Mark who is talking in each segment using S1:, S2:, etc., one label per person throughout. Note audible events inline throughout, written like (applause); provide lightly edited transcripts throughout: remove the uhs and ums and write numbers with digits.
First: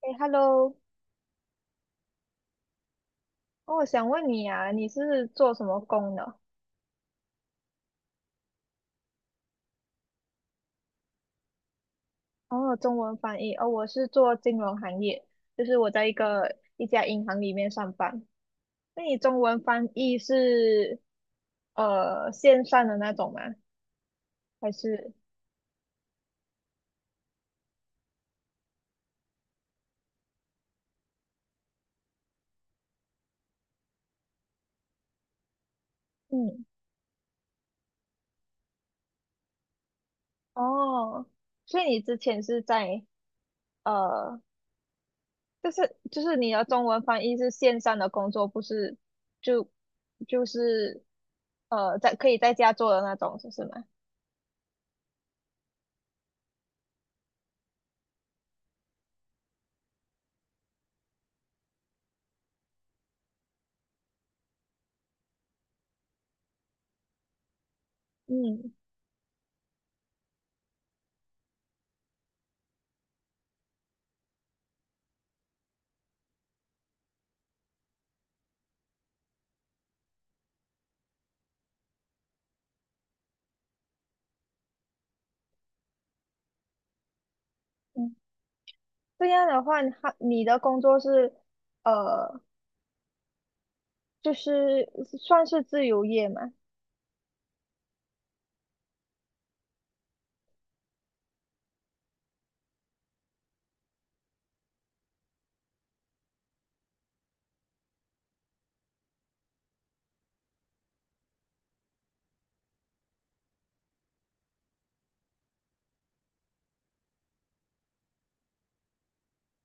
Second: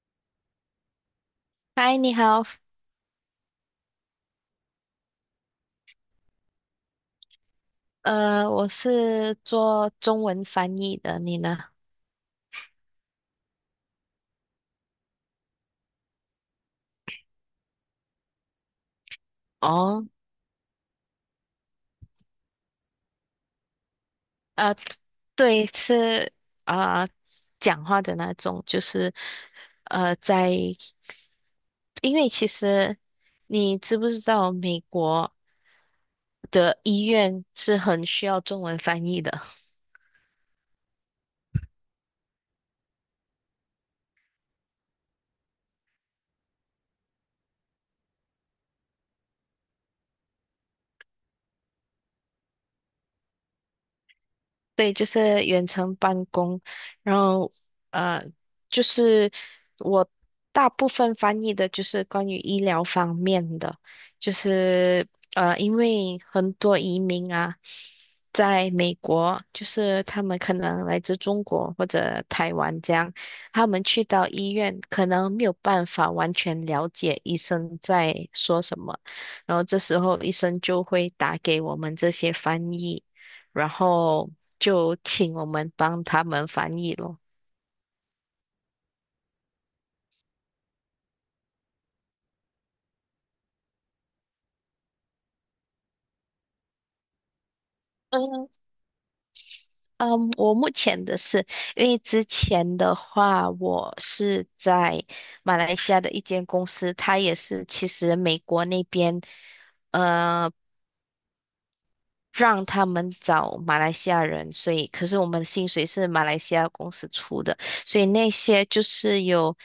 S1: 哎，Hello，
S2: 嗨，你好，
S1: 哦，我想问你啊，你是做什么工的？
S2: 我是做中文翻译的，你呢？
S1: 哦，中文翻译，哦，我是做金融行业，就是我在一家银行里面上班。那你中文翻
S2: 哦，
S1: 译是线上的那种吗？还
S2: 呃，
S1: 是
S2: 对，是啊呃，讲话的那种，就是在，因为其实你知不知道，美国
S1: 嗯，
S2: 的医院是很需要中文翻译的。
S1: 哦，所以你之前是在呃，就是你的中文翻译是线上的工作，不是就就是在可以在家做的那种，是吗？
S2: 对，就是远程办公，然后呃，就是我大部分翻译的就是关于医疗方面的，就是因为很多移民啊，在
S1: 嗯。
S2: 美国，就是他们可能来自中国或者台湾这样，他们去到医院可能没有办法完全了解医生在说什么，然后这时候医生就会打给我们这些翻译。然后就请我们帮他们翻译咯。
S1: 这样的话，你的工作是，呃，就是算是自由业嘛，
S2: 嗯嗯，我目前的是，因为之前的话，我是在马来西亚的一间公司，它也是其实美国那边。呃让他们找马来西亚人，所以可是我们的薪水是马来西亚公司出的，所以那些就是有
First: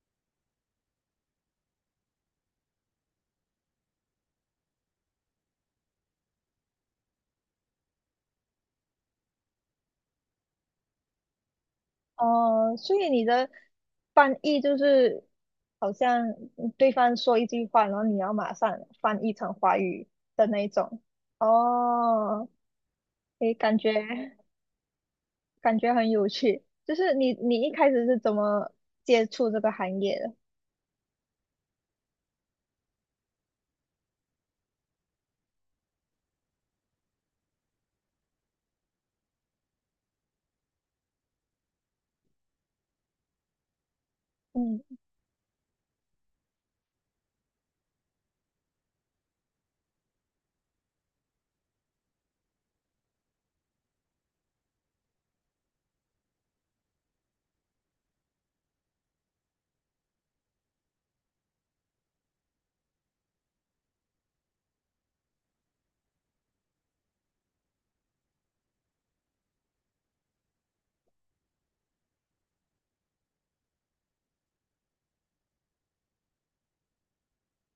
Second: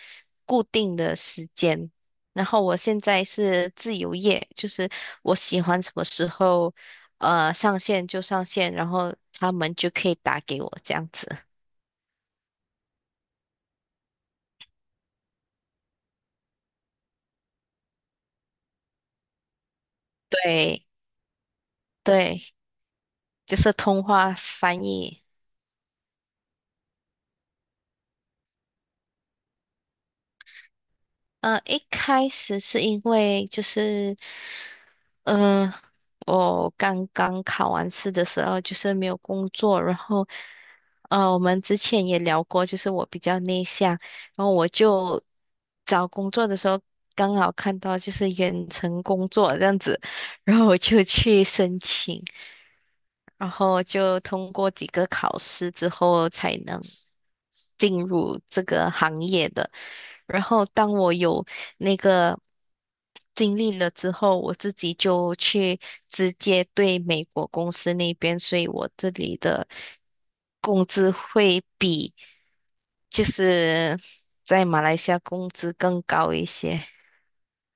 S2: 固定的时间。然后我现在是自由业，就是我喜欢什么时候上线就上线，然后他们就可以打给我这样子。
S1: 哦、所以你的翻译就是好像对方说一句话，然后你要马上翻译成华语的那一
S2: 对
S1: 种，
S2: 对，
S1: 哦，诶，
S2: 就是
S1: 感觉
S2: 通话翻译。
S1: 很有趣，就是你一开始是怎么接触这个行业的？
S2: 一开始是因为就是嗯，我刚刚考完试的时候就是没有工作，然后，我们之前也聊过，就是我比较内向，然后我
S1: 嗯，
S2: 就找工作的时候刚好看到就是远程工作这样子，然后我就去申请，然后就通过几个考试之后才能进入这个行业的。然后当我有那个经历了之后，我自己就去直接对美国公司那边，所以我这里的工资会比就是在马来西亚工资更高一些。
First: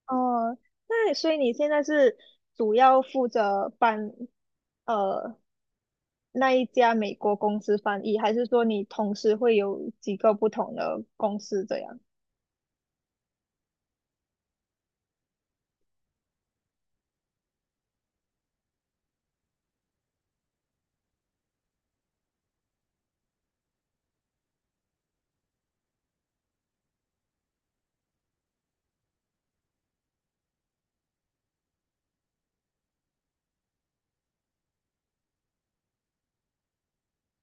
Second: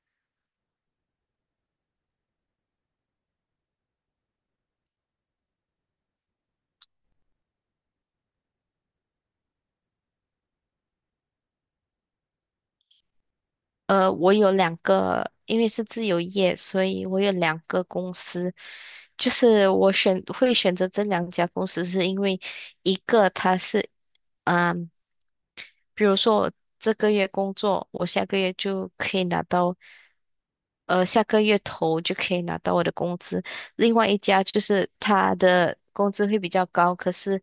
S1: 哦，那所以你现在是主要负责帮呃那一家美国公司翻译，还是说你同时会有几个不同的公司这样？
S2: 我有两个，因为是自由业，所以我有两个公司。就是我会选择这两家公司，是因为一个它是，嗯。比如说我这个月工作，我下个月就可以拿到，下个月头就可以拿到我的工资。另外一家就是他的工资会比较高，可是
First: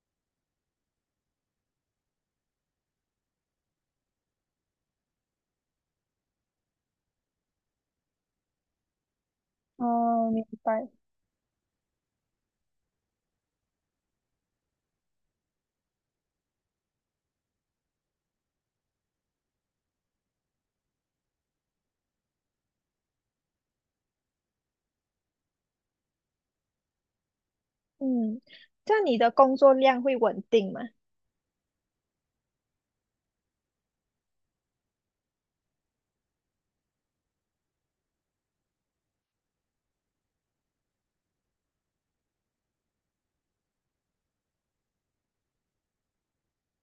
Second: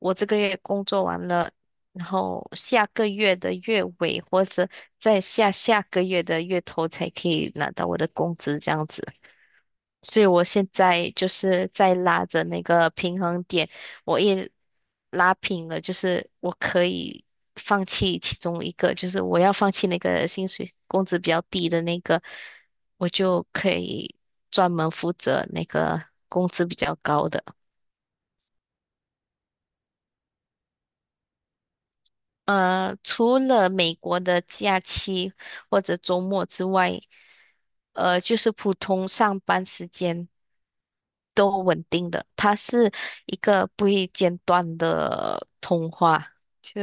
S2: 我这个月工作完了，然后下个月的月尾或者在下下个月的月头才可以拿到我的工资，这样子。所以
S1: 哦，明
S2: 我现
S1: 白。
S2: 在就是在拉着那个平衡点，我一拉平了，就是我可以放弃其中一个，就是我要放弃那个薪水工资比较低的那个，我就可以专门负责那个工资比较高的。
S1: 嗯，这样你的工作量会稳定吗？
S2: 除了美国的假期或者周末之外，就是普通上班时间都稳定的，它是一个不会间断的通话，就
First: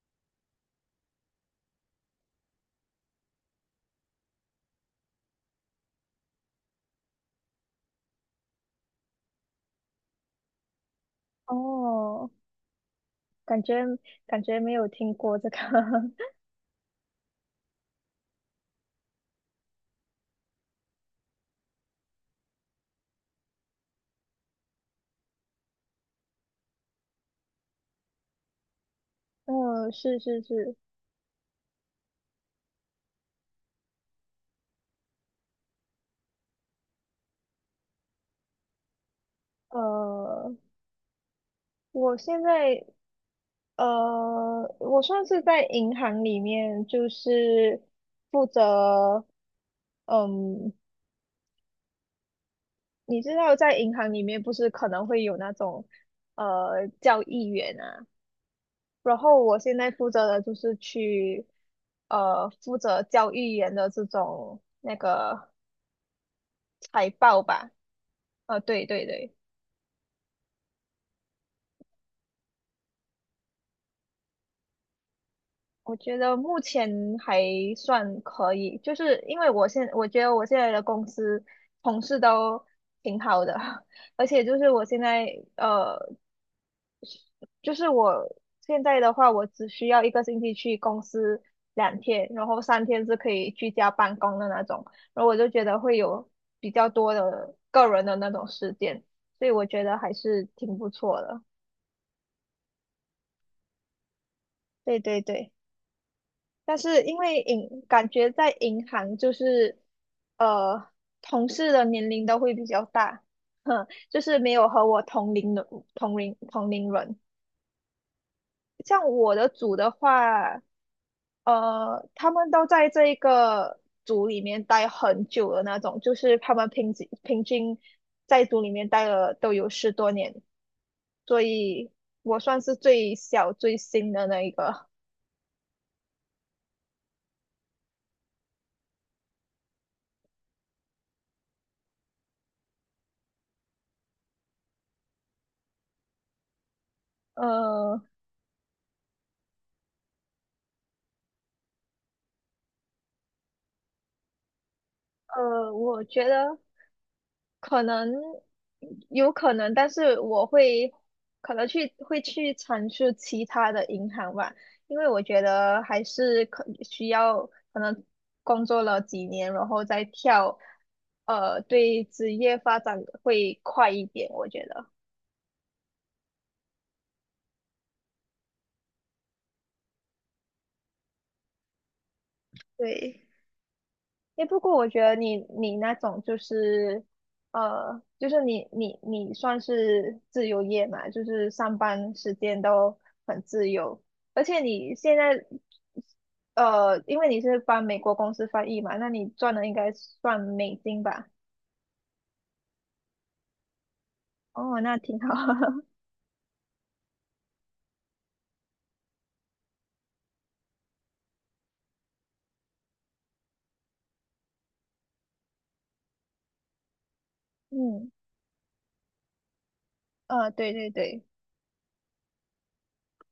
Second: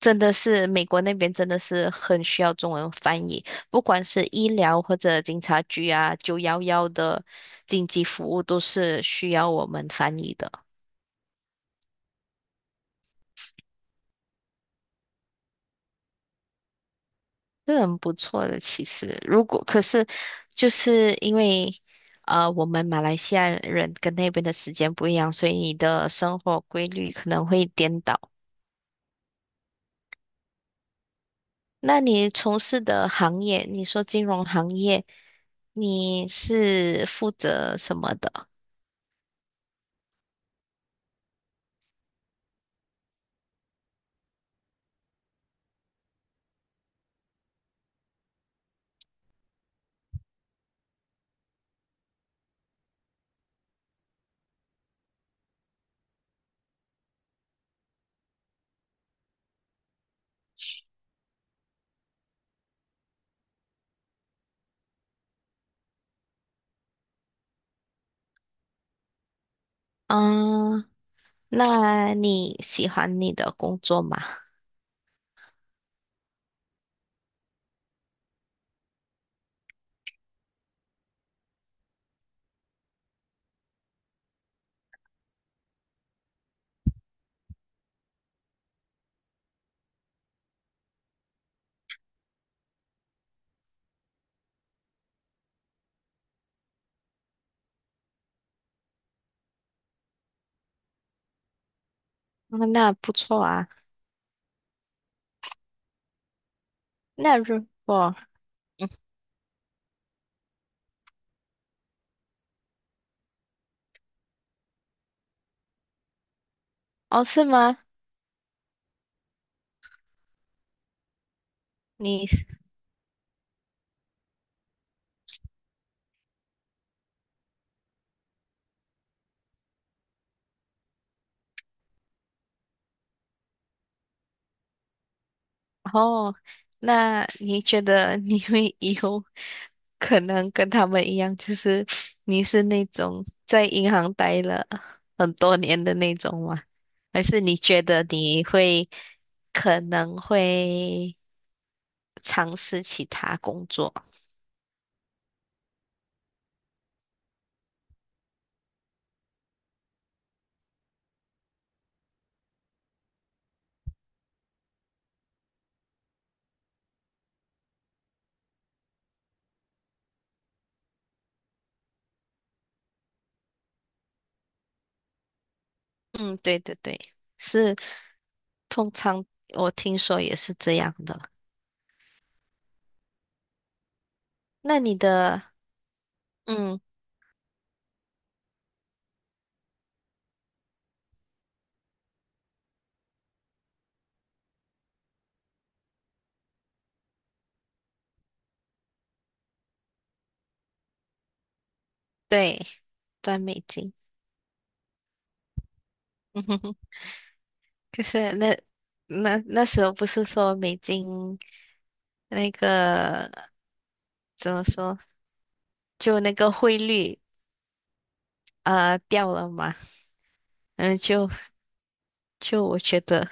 S2: 真的是美国那边真的是很需要中文翻译，不管是医疗或者警察局啊，911的紧急服务都是需要我们翻译的。
S1: 哦，感觉没有听过这个。(laughs)
S2: 是很不错的，其实如果可是就是因为我们马来西亚人跟那边的时间不一样，所以你的生活规律可能会颠倒。
S1: 嗯，是是是，
S2: 那你从事的行业，你说金融行业，你是负责什么的？
S1: 呃，我现在我算是在银行里面，就是负责嗯你知道在银行里面不是可能会有那种交易员啊，然后我现在负责的就是去负责交易员的这种那个财报吧，对对对，
S2: 嗯，那你喜欢你的工作吗？
S1: 我觉得目前还算可以，就是因为我觉得我现在的公司同事都挺好的，(laughs) 而且就是我现在呃就是我现在的话，我只需要一个星期去公司两天，然后三天是可以居家办公的那种，然后我就觉得会有比较多的个人的那种时间，所以我觉得还是挺不错的。
S2: 嗯那不错啊。
S1: 对对对，但是因
S2: 那
S1: 为
S2: 如
S1: 感
S2: 果
S1: 觉在银行就是呃同事的年龄都会比较大，(laughs) 哼，就是没有和我同龄的同龄人。
S2: 哦，是吗？
S1: 像我的组的话。呃，
S2: 你
S1: 他们都在这一个组里面待很久的那种，就是他们平均在组里面待了都有十多年，所以我算是最小最新的那一个。
S2: 哦，那你觉得你会以后？可能跟他们一样，就是你是那种在银行待了很多年的那种吗？还是你觉
S1: 呃
S2: 得你会可能会尝试其他工作？
S1: 我觉得可能有可能，但是我会可能会去尝试其他的银行吧，因为我觉得还是可需要可能工作了几年，然后再跳，呃，对职业发展会快一点，我觉得，
S2: 嗯，对对对，是，通常我听说也是这样的。
S1: 对。诶，不过
S2: 那
S1: 我
S2: 你
S1: 觉得你
S2: 的，
S1: 那种就
S2: 嗯，
S1: 是，就是你你算是自由业嘛，就是上班时间都很自由，而且你现在，呃，因为你是帮美国公司翻译嘛，那你赚的应该算美金吧？
S2: 对，赚美金，
S1: 哦，那挺好。(laughs)
S2: (laughs) 嗯哼哼，可是那那时候不是说美金那个怎么说，就那个汇率。
S1: 嗯，
S2: 啊，掉了嘛，
S1: 对对
S2: 嗯，
S1: 对，
S2: 就我觉得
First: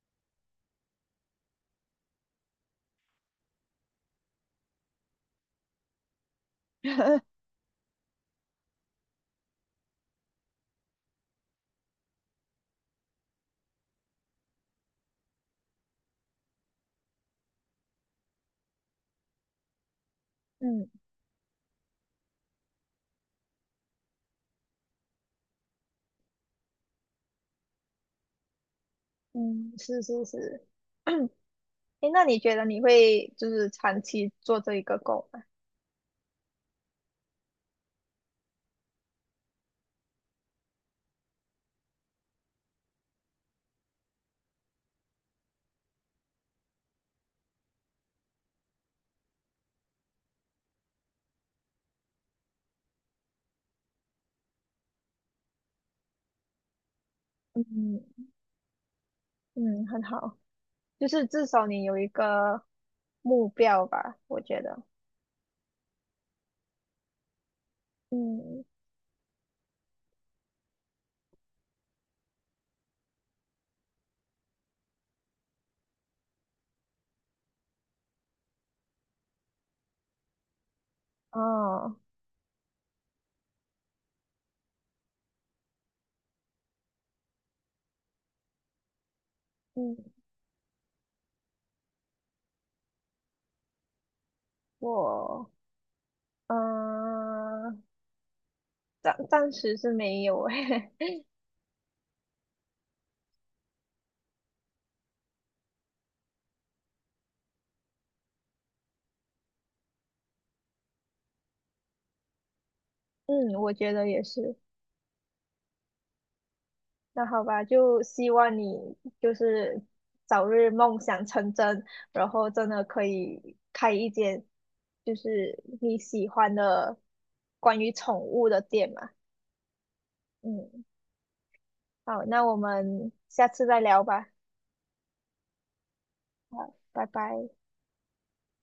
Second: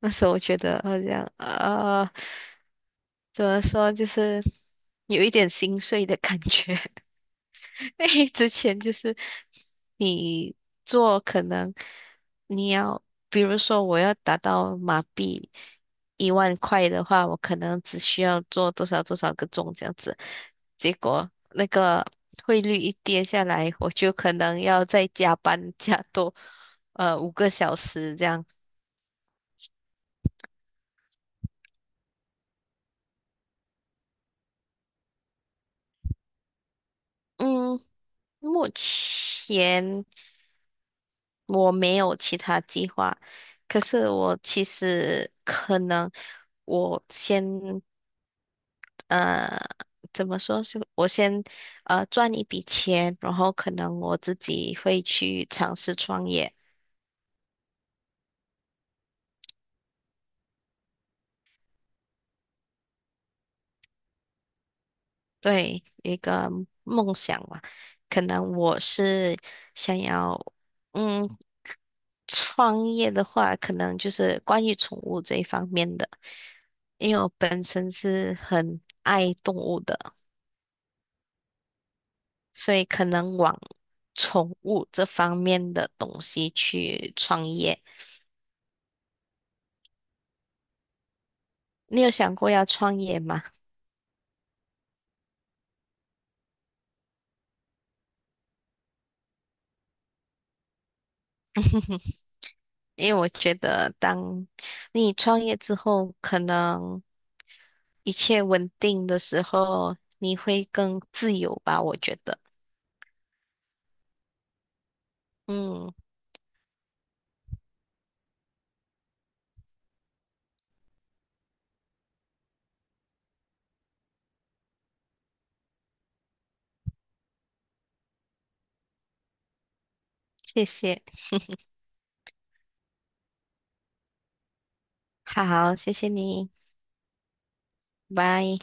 S2: 那时候我觉得好像啊，怎么说，就是有一点心碎的感觉。(laughs) 之前就是你做可能你要，比如说我要达到马币10000块的话，我可能只需要做多少多少个钟这样子，
S1: 嗯
S2: 结果那个汇率一跌下来，我就可能要再加班加多5个小时这样。
S1: 嗯，是是是。(coughs) (clears throat) 诶，那你觉得你会就是长期做这一个工吗？
S2: 嗯，目前我没有其他计划，可是我其实可能我先呃，怎么说是我先赚一笔钱，然后可能我自己会去尝试创业，
S1: 嗯嗯，很好。就是至少你有一个目标吧，我觉得。
S2: 对，一个梦想嘛。可能
S1: 嗯，
S2: 我是想要，嗯，创业的话，可能就是关于宠物这一方面的，因为我本身是很爱动物的，
S1: 啊，
S2: 所以可能往宠物这方面的东西去创业。
S1: 嗯，
S2: 你有想过要创业吗？
S1: 我，嗯、呃暂时是没有诶。
S2: (laughs) 因为我觉得，当你创业之后，可能一切稳定的时候，你会更自由吧，我觉得。
S1: (laughs) 嗯，我觉得也是。
S2: 嗯，
S1: 那好吧，就希望你就是早日梦想成真，然后真的可以开一间就是你喜欢的关于宠物的店嘛。
S2: 谢
S1: 嗯，
S2: 谢，
S1: 好，那我们下次再聊吧。
S2: 好，谢谢你，
S1: 好，拜拜。
S2: 拜。